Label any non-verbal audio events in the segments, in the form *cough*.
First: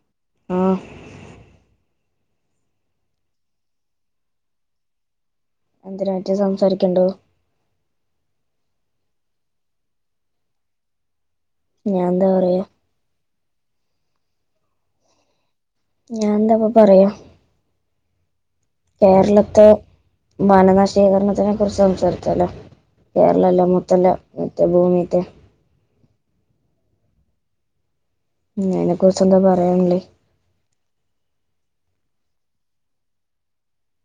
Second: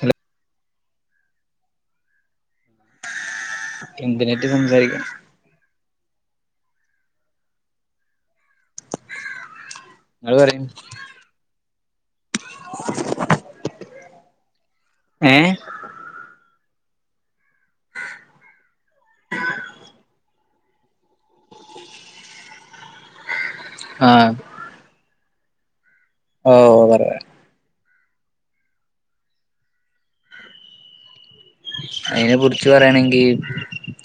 Hello ആഹ് എന്തിനായിറ്റ് സംസാരിക്കാണം എന്തെര് മറ്റേ സംസാരിക്കണ്ടോ ങ്ങള് പറയീം ഞാൻ എന്താ പറയ ഏഹ് ഞാൻ എന്താ ഇപ്പ പറയാ കേരളത്തെ വന നശീകരണത്തിനെ കുറിച്ച് സംസാരിച്ചാലോ കേരളം എല്ലാം മൊ ആഹ് *unintelligible* മറ്റെ ഭൂമിറ്റെ ഓഹ് പറയാം ഉം അതിനെ കുറിച്ച് എന്താ പറയാനുള്ളെ അയിനെ കുറിച്ച് പറയാണെങ്കി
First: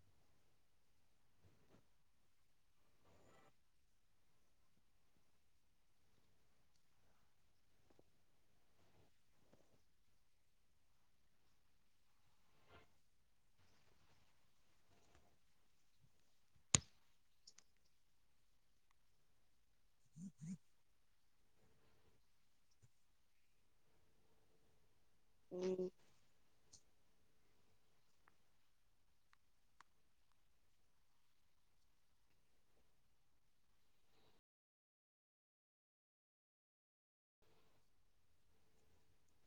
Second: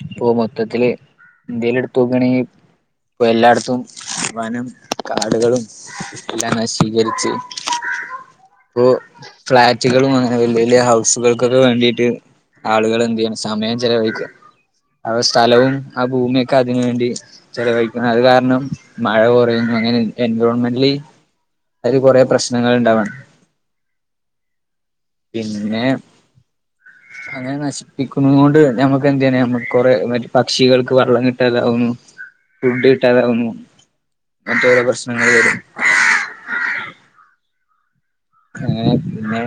ഇപ്പോ മൊത്തത്തില് ഇന്ത്യേല് എടുത്തോക്കേണങ്കി ഇപ്പൊ എല്ലാടത്തും വനം കാടുകളും എല്ലാം നശീകരിച്ച് ഇപ്പൊ ഫ്ളാറ്റുകളും അങ്ങനെ വല്യ വല്യ ഹൗസുകൾക്കൊക്കെ വേണ്ടീട്ട് ആളുകള് എന്തേയ്യണ് സമയം ചെലവഴിക്ക ആ സ്ഥലവും ആ ഭൂമിയൊക്കെ അതിന് വേണ്ടി ചെലവഴിക്കുന്നു അത് കാരണം മഴ കൊറയുന്നു അങ്ങനെ എൻവയൊൺമെന്റലി അയില് കൊറെ പ്രശ്നങ്ങൾ ഇണ്ടാവാണ് പിന്നെ അങ്ങനെ നശ് പ്പിക്കുന്നൊണ്ട് ഞമ്മക്ക് എന്തേന് നമ്മക്ക് കൊറെ മറ്റേ പക്ഷികൾക്ക് വെള്ളം കിട്ടാതാവുന്നു ഫുഡ് കിട്ടാതാവുന്നു മറ്റ് ഓരോ പ്രശ്നങ്ങള് വരും അങ്ങനെ പിന്നെ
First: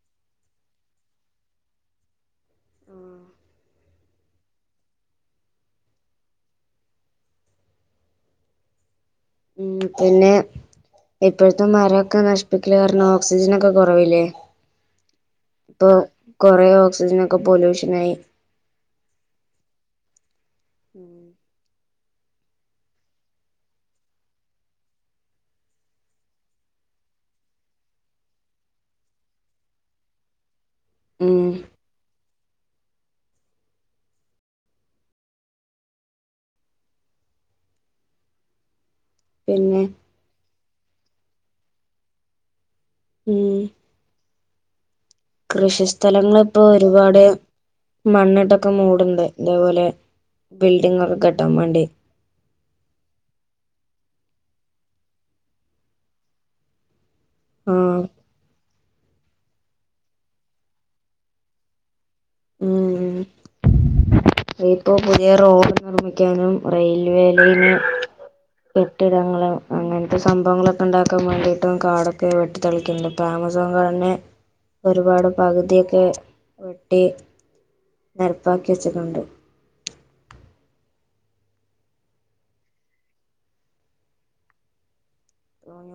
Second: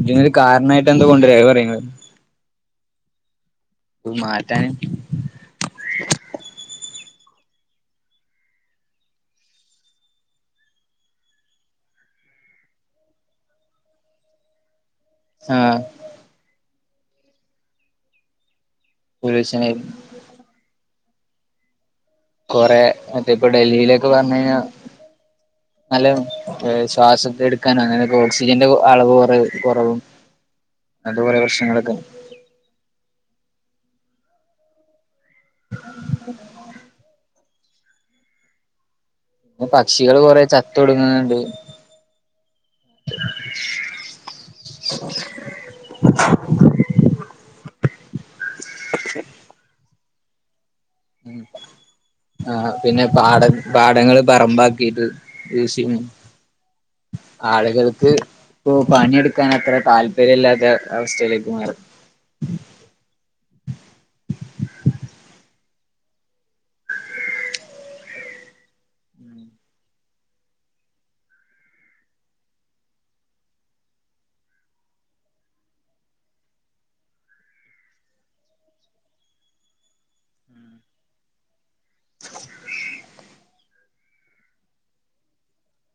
ഇതിനോരു കാരണമായിട്ട് എന്താ കൊണ്ടുവരാ അത് പറയി ഇങ്ങള് ഉം *unintelligible* മാറ്റാന് ഉം പിന്നെ ഇപ്പൊഴ്‌ത്തെ മരോക്ക നശിപ്പിക്കല് കാരണം ഓക്സിജനൊക്കെ കൊറവില്ലേ ആഹ് ഇപ്പൊ കൊറെ ഓക്സിജൻ ഒക്കെ പൊല്യൂഷൻ ആയി പൊല്യൂഷനായി ഉം കൊറേ മറ്റേപ്പൊ ഡൽഹീലൊക്കെ പർ ഞ്ഞീന്യാ നല്ല ശ്വാസത്തെ എടുക്കാനങ്ങനക്കെ ഓക്സിജന്റെ അളവ് കൊറ കൊറവും അങ്ങൻത്തെ ഉം കുറേ പ്രശനങ്ങളൊക്കെ ന്നെ പിന്നെ പക്ഷികള് കൊറെ ചത്തൊടുങ്ങ്ന്ന്ണ്ട് ഉം കൃഷി സ്ഥലങ്ങൾപ്പോ ഒരുപാട് മണ്ണിട്ടൊക്കെ മൂട്ണ്ട് തേപോലെ ബിൽഡിംങ്ങൊക്കെ കെട്ടാൻ വേണ്ടി ആഹ് പിന്നെ പാട പാടങ്ങള് പറമ്പാക്കിട്ട് യൂസിങ്ങ് ആഹ് ആള്കൾക്ക് പ്പൊ പണിയെടുക്കാൻ അത്ര താല്പര്യല്ലാത്ത അവസ്ഥയിലേക്ക് മാറി ഉം അതിപ്പോ പുതിയ റോഡ് നിർമ്മിക്കാനും റെയിൽവേല് പിന്നെ കെട്ടിടങ്ങളും അങ്ങൻത്തെ സംഭവങ്ങളൊക്കെണ്ടാക്കാൻ വേണ്ടിട്ടും കാടൊക്കെ വെട്ടി തളിക്ക്ണ്ട് പ്പാമസോൺ കാടെന്നെ ഒരുപാട് പകുതിയൊക്കെ വെട്ടി നെരപ്പാക്കി വെച്ചിട്ടുണ്ട്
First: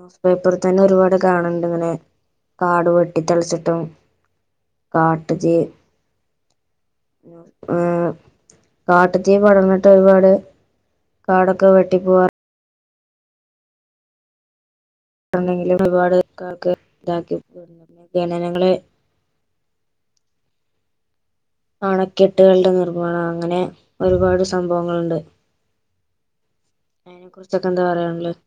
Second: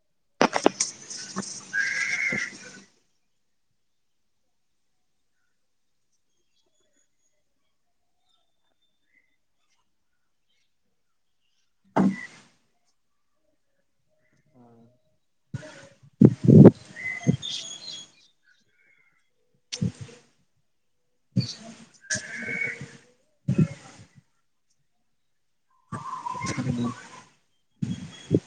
ന്യൂസ് പേപ്പറി തന്നെ ഒരുപാട് കാണ് ണ്ട്, ങ്ങനെ കാട് വെട്ടി തൾച്ചിട്ടും കാട്ടുതീയ്യ് ഏഹ്‌ കാട്ട്തീ പടർന്നിട്ടൊരുപാട് കാടൊക്കെ വെട്ടി പോവാ ണ്ടെങ്കില ഒരുപാട്ൾക്ക് ഇതാക്കി ഗഖണനങ്ങളെ അണക്കെട്ടുകൾടെ നിർമ്മാണം, അങ്ങനെ ഒരുപാട് സംഭവങ്ങൾണ്ട് അ *inaudible* അയ്നെ കുറിച്ചൊക്കെന്താ പറയാൻ ള്ളത്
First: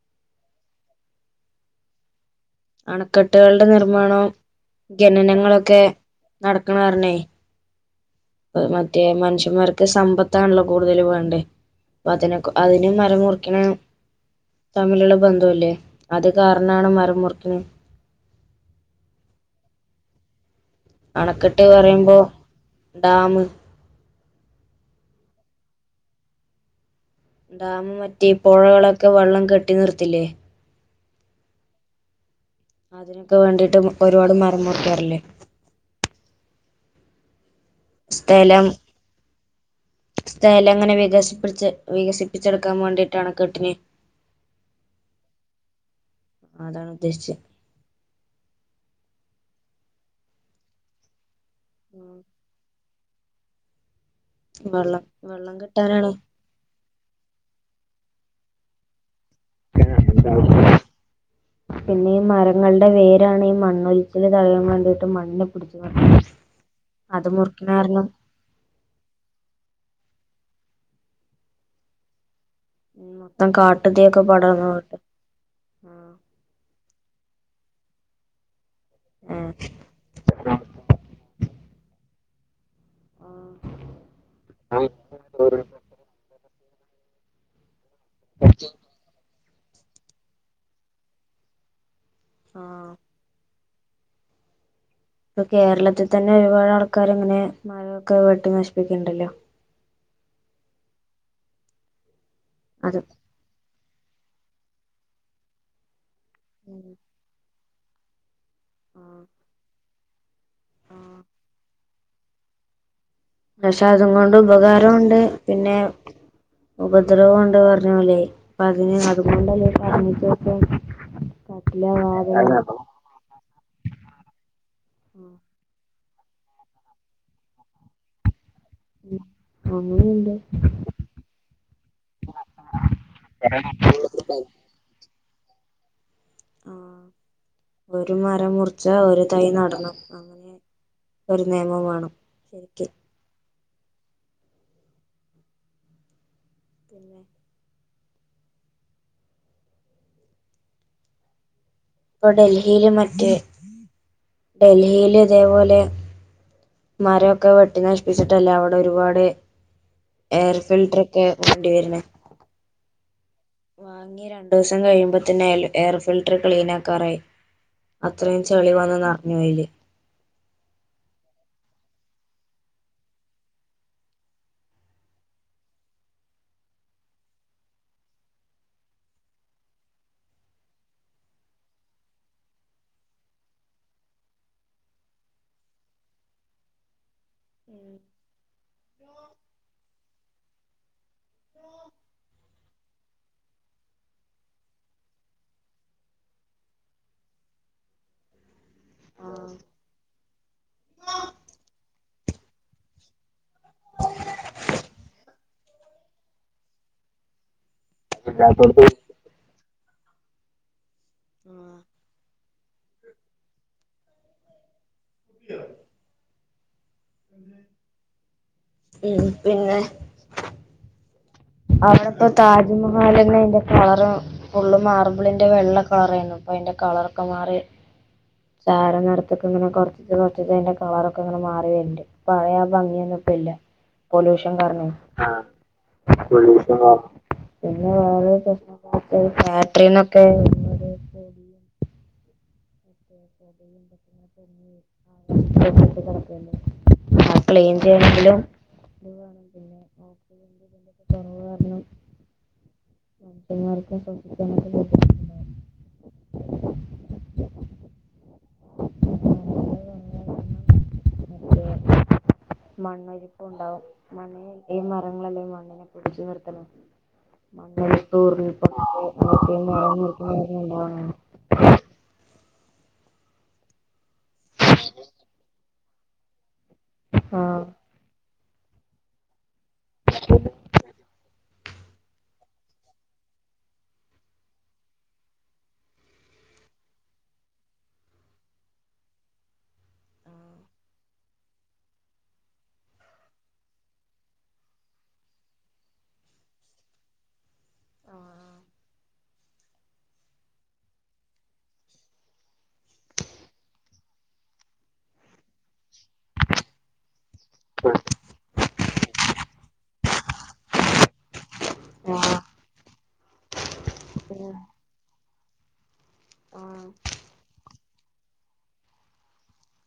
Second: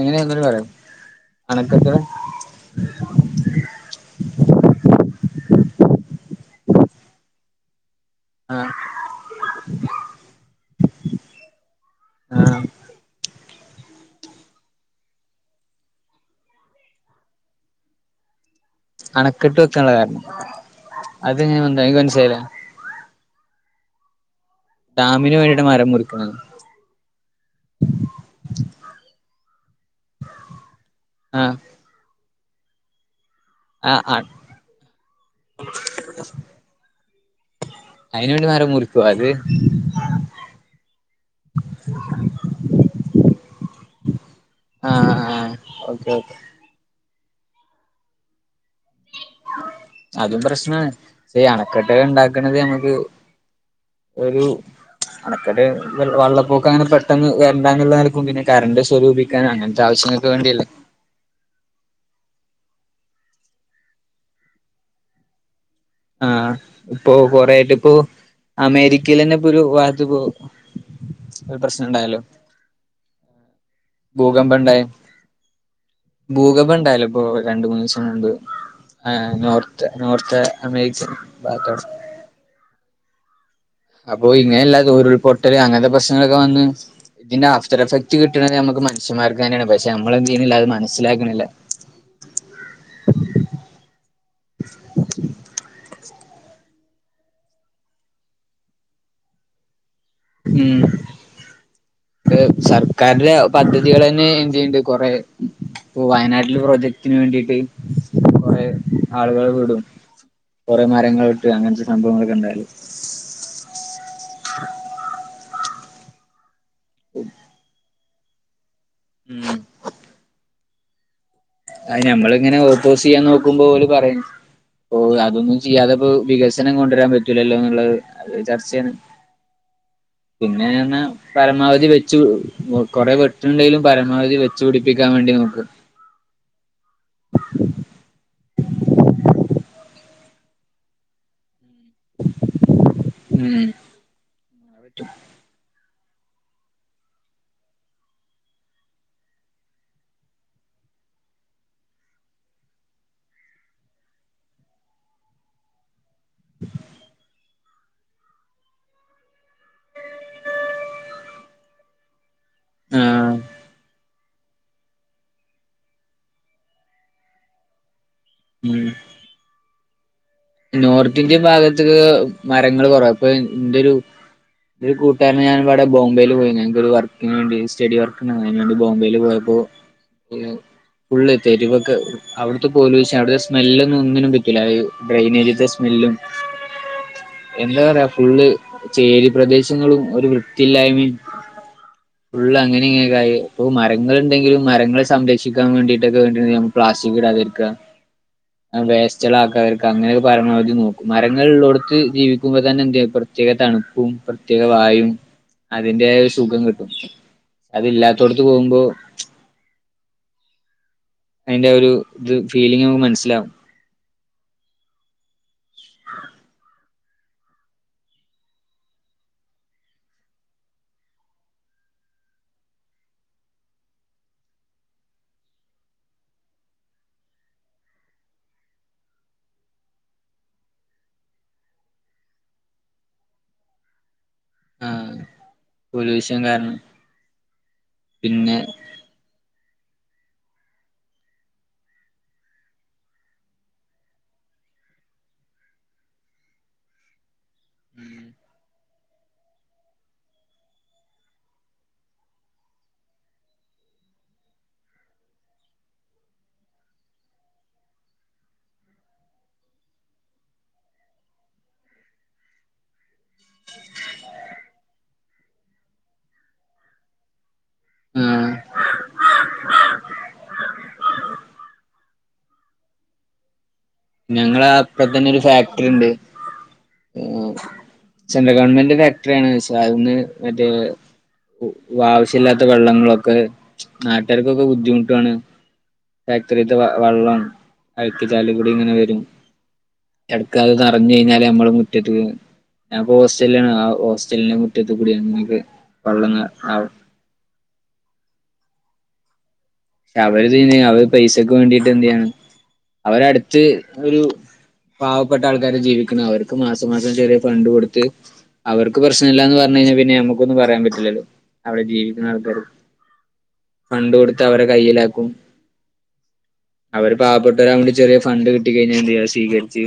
എങ്ങനെഒന്നൂടി പറയൊ അണക്കട്ടും അണക്കെട്ടുകളുടെ നിർമ്മാണവും ഖനനങ്ങളൊക്കെ നടക്കണ കാർണേ ആഹ് മറ്റേ മനുഷ്യന്മാർക്ക് സമ്പത്താൺല്ലോ കൂടുതൽ വേണ്ടേ പ്പതിനെക്ക ആഹ് അതിനും മരം മുറിക്ക്ണ് തമ്മിലുള്ള ബന്ധവ് ല്ലേ. അത് കാർണാ ണ് മരം മുറിക്കിണെ അണക്കെട്ട് വെക്കാൻള്ള കാരണം അതെങ്ങനെ അണക്കെട്ട് എന്താ എനിക്ക് പറയുമ്പോ മനസ്സിലായില്ല ഡാമ് ഡാമിന് വേണ്ടിയി്ട്ടാ മരം മുറിക്ക്ണത് ന്നൊ ഡാമ് മറ്റേ പൊഴകളൊക്കെ വെള്ളം കെട്ടി നിർത്തില്ലേ ആഹ്‌ അതിനൊക്കെ വേണ്ടിട്ട് ആഹ് ആഹ് ഒരുപാട് മരം മുറിക്കാറില്ലേ *inaudible* അയ്ന് വേണ്ടി മരം മുറിക്കു അത് സ്ഥലംങ്ങനെ വികസിപ്പിച്ച വികസിപ്പിച്ചെടുക്കാൻ വേണ്ടിയിട്ടാണക്കെട്ടിന് ആഹ്‌ ആഹ്‌ ഓക്കെ ഓക്കെ ആതാണ് ഉദ്ദേശ് ച്ചെ ആ *inaudible* അതും പ്രശ്നാണ്. പ്പ ഈ അണക്കെട്ടുകള്ണ്ടാക്ക്ണത് ഞമക്ക് ഒരു വെള്ളം വെള്ളം അണക്കട്ട് വെൽ കിട്ടാനാണ് വള്ളപ്പൊക്ക അങ്ങനെ പെട് ട്ടൊന്ന് വര്ണ്ടന്ന്ള്ള നൽക്കും പിന്നെ കര്ണ്ട് സ്വരൂപിക്കാനും അങ്ങൻത്താവിശ്യങ്ങൾക്ക് വേണ്ടിയല്ലേ പിന്നീ മരങ്ങൾടെ വേരാണ് ഈ മണ്ണൊലിച്ചില്തടയാൻ വേണ്ടിട്ട് മണ്ണ് പിടിച്ച് വാ ആഹ്‌ ഇപ്പൊ കൊറേആയിട്ടിപ്പൊ അമേരിക്കയിലെന്നെപ്പൊരു വാത്ത പൊ ഒരു പ്രശ്നണ്ടായല്ലൊ ഉം മൊത്തം കാട്ടുത്തീഒക്കെ പടർന്ന്ന്നേട്ട് ഭൂകമ്പണ്ടായല്ലൊപ്പൊ രണ്ട് മൂന്നീസം മുമ്പ്. ഏഹ്‌ ആഹ് നോർത്ത് നോർത്തെ അമേരിച്ച *unintelligible* ബക്ക അപ്പോ ഇങ്ങനെയല്ല തോരുൾപൊട്ടല് ആഹ് അങ്ങനത്തെ പ്രശ്നങ്ങളൊക്കെ വന്ന് ഇതിന്റെ ആഫ്റ്റർ എഫക്റ്റ് കിട്ടണ നമുക്ക് മനുഷ്യമാർക്ക് തന്നാണ് പക്ഷെ നമ്മൾ എന്ത് ചെയ്യുന്നില്ല അത് മനസിലാക്കുന്നില്ല ആഹ് ഇപ്പൊ കേരളത്തിൽ തന്നെ ഒരുപാട് ആൾക്കാർ ഇങ്ങനെ മരൊക്കെ വെട്ടി നശിപ്പിക്കണ്ടല്ലോ ഉം അത് സർക്കാരിടെ പദ്ധതികൾ തന്നെ എന്ത് ചെയുണ്ട് കൊറെ ഇപ്പ വയനാട്ടില് പ്രൊജക്റ്റന് വേണ്ടീട്ട് കോറേ ആളുകൾ വിടും കുറെ മരങ്ങൾ വെട്ട് അങ്ങനത്തെ സംഭവങ്ങളൊക്കെ ഉണ്ടായല് പക്ഷെതും കൊണ്ട് ഉപകാരം ഉണ്ടേ പിന്നെ ഉപദ്രവം കൊണ്ട് പറഞ്ഞപോലയ് അതിന് ഉം അതുകൊണ്ടല്ലേക്ക *unintelligible* അയിഞമ്മളിങ്ങനെ ഓപ്പോസ് ചെയ്യാൻ നോക്കുമ്പോ ഓല് പറയു ഓ അങ്ങനെയുണ്ട് അതൊന്നും ചെയ്യാതെപ്പോ വികസനം കൊണ്ടുവരാൻ പറ്റൂലല്ലോ എന്നുള്ളത് അത് ചർച്ചയാണ് അങ്ങനെയ ഉണ്ട് പിന്നൊ പരമാവധി വെച്ച് കൊറെ വെട്ടുണ്ടെങ്കലും പരമാവധി വെ വെചുടിപ്പിക്കാൻ വേണ്ടി നോക്ക് ആഹ് ഒരു മരം മുറിച്ച ഒരു തൈ നടണം അങ്ങനെ ഒരു നിയമം വേണം ശരിക്ക ഉം പിന്നെ ഇപ്പൊ ഡൽഹിയില് മറ്റേ ഡൽഹിയില് ഇതേപോലെ *inaudible* മാരൊക്കെ വെട്ടി നശിപ്പിച്ചിട്ടല്ലേ അവിടെ ഒരുപാട് എയർ ഫിൽട്ടർ ഒക്കെ വേണ്ടി വരണ ആഹ് വാങ്ങി രണ്ടു ദിവസം കഴിയുമ്പോത്തനായാും എയർ ഫിൽട്ടർ ക്ലീൻ ആക്കാറായി അത്രയും ചെളി ഉം വന്നു നിഞ്ഞു ആയില് നോർത്ത് ഇന്ത്യൻ ഭാഗത്തക്ക് മരങ്ങൾ കുറവ അപ്പൊ എന്റെ ഒരു ഇ കൂട്ടുകാര ഞാാനവി ബംബയി പോയി എനക്ക് ഒരു വർക്കിന് വേണ്ടി സ്റ്റഡി വർക്ക ഉണ്ട് അതിന് വേി ബോംബെയിൽ പോയപ്പോൾ *unintelligible* ഫുള്ളള് തെരുവൊക്കെ അവിടുത്തെ പോല അവിടുടെ സ്മെല്ലൊന്നും ഒന്നിനും പറ്റില്ല അത് ഡ്രെനേജിന്റെ സ്മെല്ലും എന്താ പറയാ ഫുള്ള് ചേരി പ്രദേശങ്ങളും ഒരു വൃത്തിയില്ലായ്മയും ഫള് അങ്ങനെ ഇങ്ങനൊക്കൊയി ഇപ്പൊ മരങ്ങൾ ഉണ്ടെങ്കിലും മരങ്ങളെ സംരക്ഷിക്കാൻ വേണ്ടിട്ടൊക്കെ വേണ്ടി പ്ലാസ്റ്റക് ഇടാതിരിക്കുക വേസ്റ്റക ആക്കുകവർക്ക് അങ്ങനെയൊക്കെ പരമാവധി നോക്കും മരങ്ങഉകൊടുത്ത് ജീവിക്കുമ്പോ തന്നെ എന്ത് ഇ പ്രത്യേക തണുപ്പും പ്രത്യേക വായും അതിന്റെ സുഖം കിട്ടും അത്ല്ലാത്തോടത്ത് പോകുമ്പോ ഇല്ലാത്തോടത്ത് അതിന്റെ ഒരു ഇത് ഫീലിംഗ നമുക്ക് മനസ്സിലാവും ഉം പിന്നെ അവിടെ ഇപ്പോ താജ്മഹൽ എന്ന അതിന്റെ കളർ ഫുള്ള് മാർബിളിന്റെ വെള്ള കളറായിരുന്നു അപ്പൊ അതിന്റെ കളറൊക്കെ മാറി ചാരം നടടുത്തക്ക ഇങ്ങനെ കൊറച്ചത് കുറച്ച അതി്ന്റെ കളറൊക്കെ ഇങ്ങനെ മാറി വരുണ്ട് പഴയ ഭംഗിയൊന്നുംപ്പ ഇല്ല പൊല്യൂഷൻ ആ കരണം *unintelligible* പൊല്യൂഷൻ കാരണം പിന്നെ വേറെ പിന്നെ പ്രശ്ന ഫാടീനൊക്കെ *unintelligible* ക്ലീൻ ചെയ്യണെങ്കിലും വണം പിന്നെഓറവ് കാരണം മന്മാർക്കും സധിക്കാനൊക്കെ പോ *inaudible* മണ്ണൊലിപ്പും ഉണ്ടാവും ഈ മരങ്ങളല്ലേ മണ്ണിനെ പിടിച്ചു നിറ് തനത് ആ *unintelligible* ഞങ്ങള അപ്പറത്തന്നെ ഒരു ഫാക്ടറി ഉണ്ട് ആഹ സെൻട്രൽ ഗവൺമെന്റ് ഫാക്ടറിയാണോന്ന് ചോദിച്ച് അതൊന്ന് മറ്റേത് ആവശ്യമില്ലാത്ത വെള്ളങ്ങളൊക്കെ നാട്ടുകാർക്കൊക്കെ ബുദ്ധിമുട്ടാണ് ഫാക്ടറിത്തെ വെ വെള്ളം അഴുക്ക്‌ ചാലി കൂടി ഇങ്ങനെ വരും. എടക്ക അത് നിറഞ്ഞു കഴിഞ്ഞാല് നമ്മടെ മുറ്റത്ത് വരും ഞാൻ ഹോസ്റ്റലിലാ ഹോസ്റ്റലിന്റെ മുറ്റത്ത് നമ്മൾക്ക് വള്ളം ഇങ്ങനെ ആവും ആഹ് അവര് ചെയ്യുന്നേ അവര് പൈസക്ക് വേണ്ടിട്ട് എന്ത് ചെയ്യാനാ അവരടുത്ത് ഒരു പാവപ്പെട്ട ആൾക്കാരാ ജീവിക്കു അവർക്ക് മാസം മാസം ചെറിയ ഫണ്ട് കൊടുത്ത് അവർക്ക് പ്രശ്ന ഇല്ലന്ന് പറഞ്ഞു കഴിഞ്ഞാൽ പിന്നെ നമക്കൊന്നും പറയാൻ പറ്റില്ലല്ലോ അവിടെ ജീവിക്കുന്ന ആഹ് ആഹ് ആൾക്കാർ ഫണ്ട് കൊടുത്ത അവരെ കയ്യിലാക്കും ആഹ് അവര് പാവപ്പെട്ടവരയോണ്ടി ചെറിയ ഫണ്ട് കിട്ടി കഴിഞ്ഞാ എന്ത് ചെയ്യും സ്വീകരിച്ചു.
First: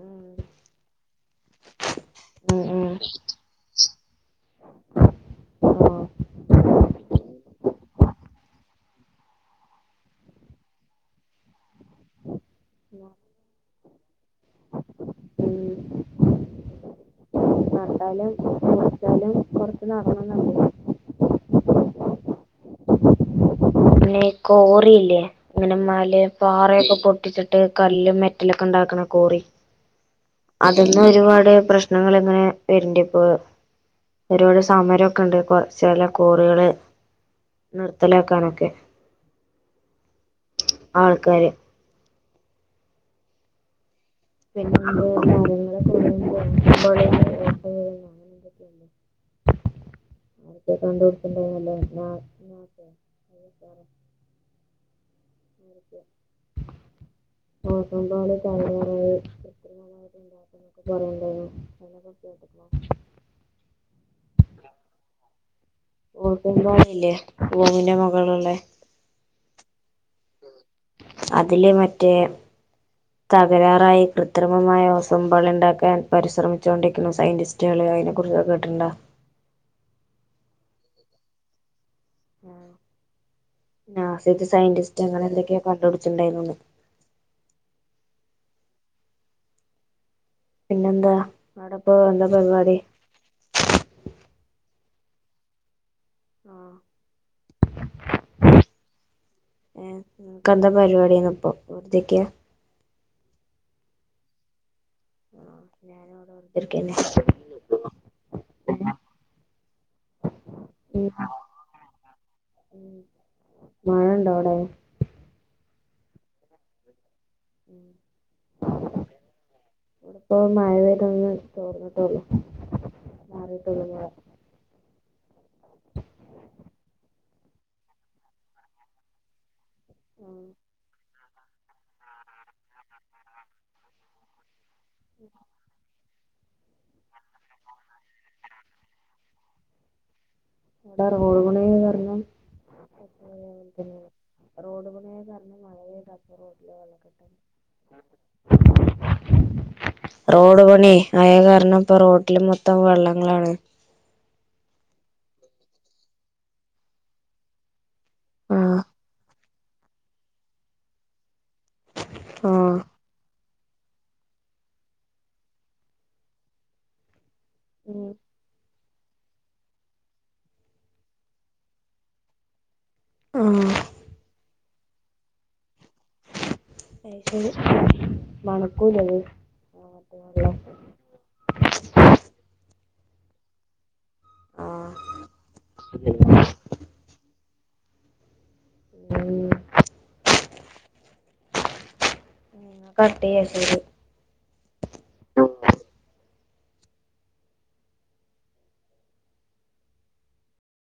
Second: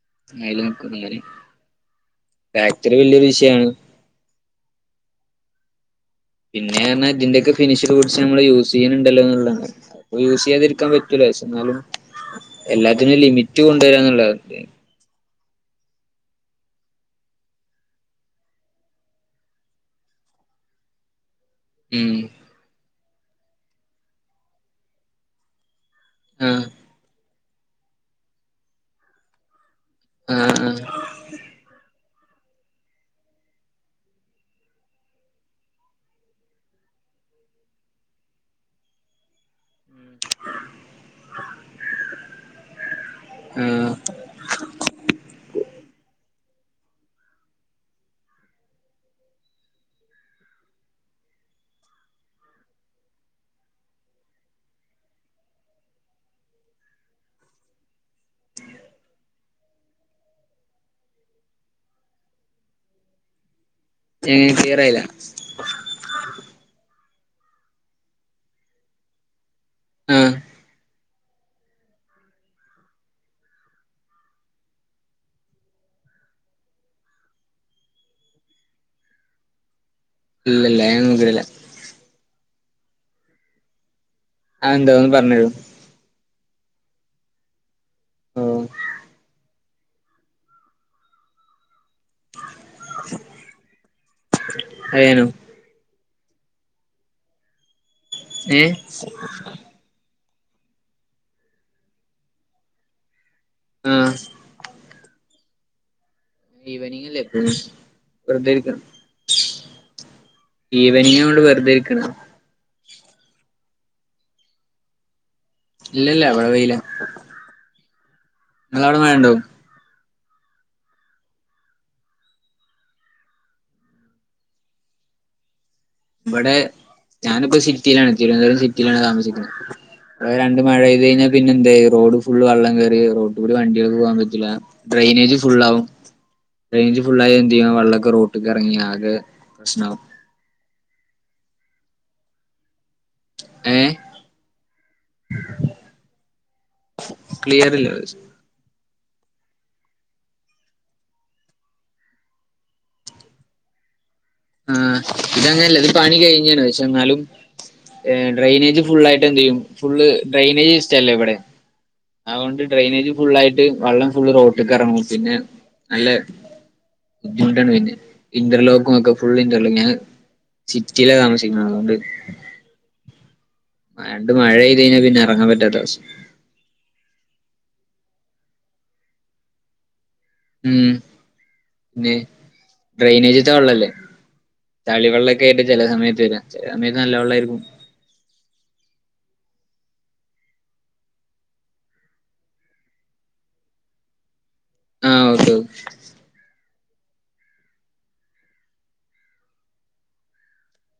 ഉം അതില് നിക്കും എന്ന് ഉം ഉം പറയുംഫാക്ടറി വലിയൊരു വിഷയാണ് ആഹ് പിന്നെ പറഞ്ഞാൽഇതിന്റെയൊക്കെ ഫിനിഷ് *unintelligible* നമ്മള് യൂസ് ചെയ്യുന്നുണ്ടല്ലോ എന്നുള്ളതാണ് യൂസ് ചെയ്യാതിരിക്കാൻ പറ്റൂല പക്ഷേ എന്നാലും എല്ലാത്തിനുംഒരു ലിമിറ്റ് കൊണ്ടുവരാന്നുള്ള ഉം നട്ടാലും കിളിച്ചാലും കുറച്ച് നാറണന്നല്ലേ ഉള്ളു ഉം പിന്നെ ഈ കോറിയില്ലേ ഇങ്ങനെ മല ആഹ് പാറയൊക്കെ പൊട്ടിച്ചിട്ട് കല്ലും മെറ്റലൊക്കെ ഉണ്ടാക്കണ കോറി ആഹ് ആഹ് അതൊന്ന് വെ ഒരുപാട് പ്രശ്നങ്ങൾ ഇങ്ങനെ വരണ്ടിയിപ്പോ ഒരുപാട് സമരമൊക്കെ ഉണ്ട് കൊറെ ചെല കോറികള് നിർത്തലാക്കാനൊക്കെ ആൾക്കാര് ആ ഹ് *unintelligible* *unintelligible* നോക്കുമ്പോളെ തലകറങ്ങും *unintelligible* *unintelligible* പറയന്നു ണ്ടായിരുന്നു അതിനെ കുറിച്ച് കേട്ടിട്ടുണ്ടോ ച്ചി ക്ലിയറായില്ല ഓസോൺ പാളി ഇല്ലേ ഭൂമിന്റെ മുകളിലുള്ളേ ആഹ് അതില് മറ്റേ തകരാറായി കൃത്രിമമായ ഓസോൺ പാളി ഉണ്ടാക്കാൻ പരിശ്രമിച്ചുകൊണ്ടിരിക്കുന്നു സയന്റിസ്റ്റ് സയൻ്റിസ്റ്റൽ അതിനെ കുറിച്ചൊക്കെ കേട്ടിട്ടുണ്ടോ ഇല്ലില്ല അയൊന്നും കേട്ടില്ല നാസയിലെ അതെന്താ സയന്റിസ്റ്റ് ഒന്ന് അങ്ങനെ പറഞ്ഞരോ എന്തൊക്കെയോ കണ്ട് പിടിച്ചിട്ടു ണ്ടായിരുന്നുന്ന് ആഹ് പിന്നെ എന്താ അവിടിപ്പോ എന്താ പരിപാടി അയനോ ആ ഹ് ഏ ഏ നിക്ക് എന്താ പരിപാടിയിന്ന് ഇപ്പം എന്തെക്കെയാ ആഹ് ആഹ് ഞാനിവിടെ ഈവനിങ്ങല്ലേ എപ്പോഴും വെറുതെരിക്കണ് ഈവനിംഗ് ഇവിടെ വെറുതെ ഇരിക്കണ്. മഴയുണ്ടോ അവിടെ ഇല്ലില്ല ഇവിടെ വെയിലാ നിങ്ങടെ അവിടെ മഴയുണ്ടോ? ഇവിടിപ്പോ മഴ പെയ്തൊന്നു തോർന്നിട്ടേ ഉള്ളൂ ചാറിയിട്ടേ ഉള്ളൂ മഴ ഇവിടെ ഞാനിപ്പോ സിറ്റിയിലാണ് തിരുവനന്തപുരം സിറ്റിയിലാണ് താമസിക്കുന്നത്. ഇവിടെ രണ്ട് മഴേ കയിഞ്ഞു പിന്നെ എന്തായി റോഡ് ഫുള്ള് വള്ളം കയറി റോഡ് കൂടി വണ്ടികൾക്ക പോകാൻ പറ്റുല്ല ഡ്രെയിനേജ് ഫുുള്ള് ആവും റേഞ്ച് ഫുള്ള് ആയേ ചെയ്യണ് വള്ളൊക്കെ റോട്ടക്ക് എറങ്ങി ആകെ പ്രശ്നാവും അവിടെ എറങ്ങണോന്ന് പറഞ്ഞു ഏ മണിയാകും തന്നെയാണ് റോഡ് പണിയായ കാരണം മഴ പെയ്താ അപ്പോ റോഡില് വെള്ളക്കെട്ടാണ് ക്ലിയർ ഇല്ല റോഡ് പണി അയ കാരണം ഇപ്പ റോഡില് മൊത്തം വെള്ളം കയറി ആഹ് ഇതങ്ങനെ അല്ല ഇത് പണി കഴിഞ്ഞണ് പക്ഷെ എന്നാലും ആഹ് ഡ്രൈനേജ് ഫുള്ള് ആയിട്ട് എന്ത് ചെയ്യും ഫുള്ള് ഡ്രെയിനേജസ് അല്ലേ ഇവിടെ അതു കൊണ്ട് ആഹ് ഡ്രെയിനേജ് ഫുള്ളായിട്ട് വെള്ളം ഫുള്ള് റോട്ടക്ക ഇറങ്ങും പിന്നെ അല്ലെ *unintelligible* ഉം ഇന്റർലോക്കും ഒക്കെ ഫുള്ളിന്റെ ഉളില് സിറ്റില ആണ് വെച്ചിരിക്കുന്നത് അതുകൊണ്ട് ആഹ് ആ രണ്ട് മഴ ആയി കഴിഞ്ഞാ പിന്നെ ഇറങ്ങാൻ പറ്റാത്ത ആവിശ്യാം അ പിന്നെ മണക്കൂലന്ന് *unintelligible* ഉം പിന്നെ ഡ്രൈനേജ് ത ഒള്ളല്ലേ ആഹ് തളിവെള്ള എക്കെ എന്റെ ചെല സമയത്ത് വരാ ചില സമയത്ത് നല്ല വെള്ള ആയിരിക്കും ഉം ഉ നിങ്ങക്ക് ഒക്കെ എടുതുടെ ആഹ് ഒപ്രട്ടു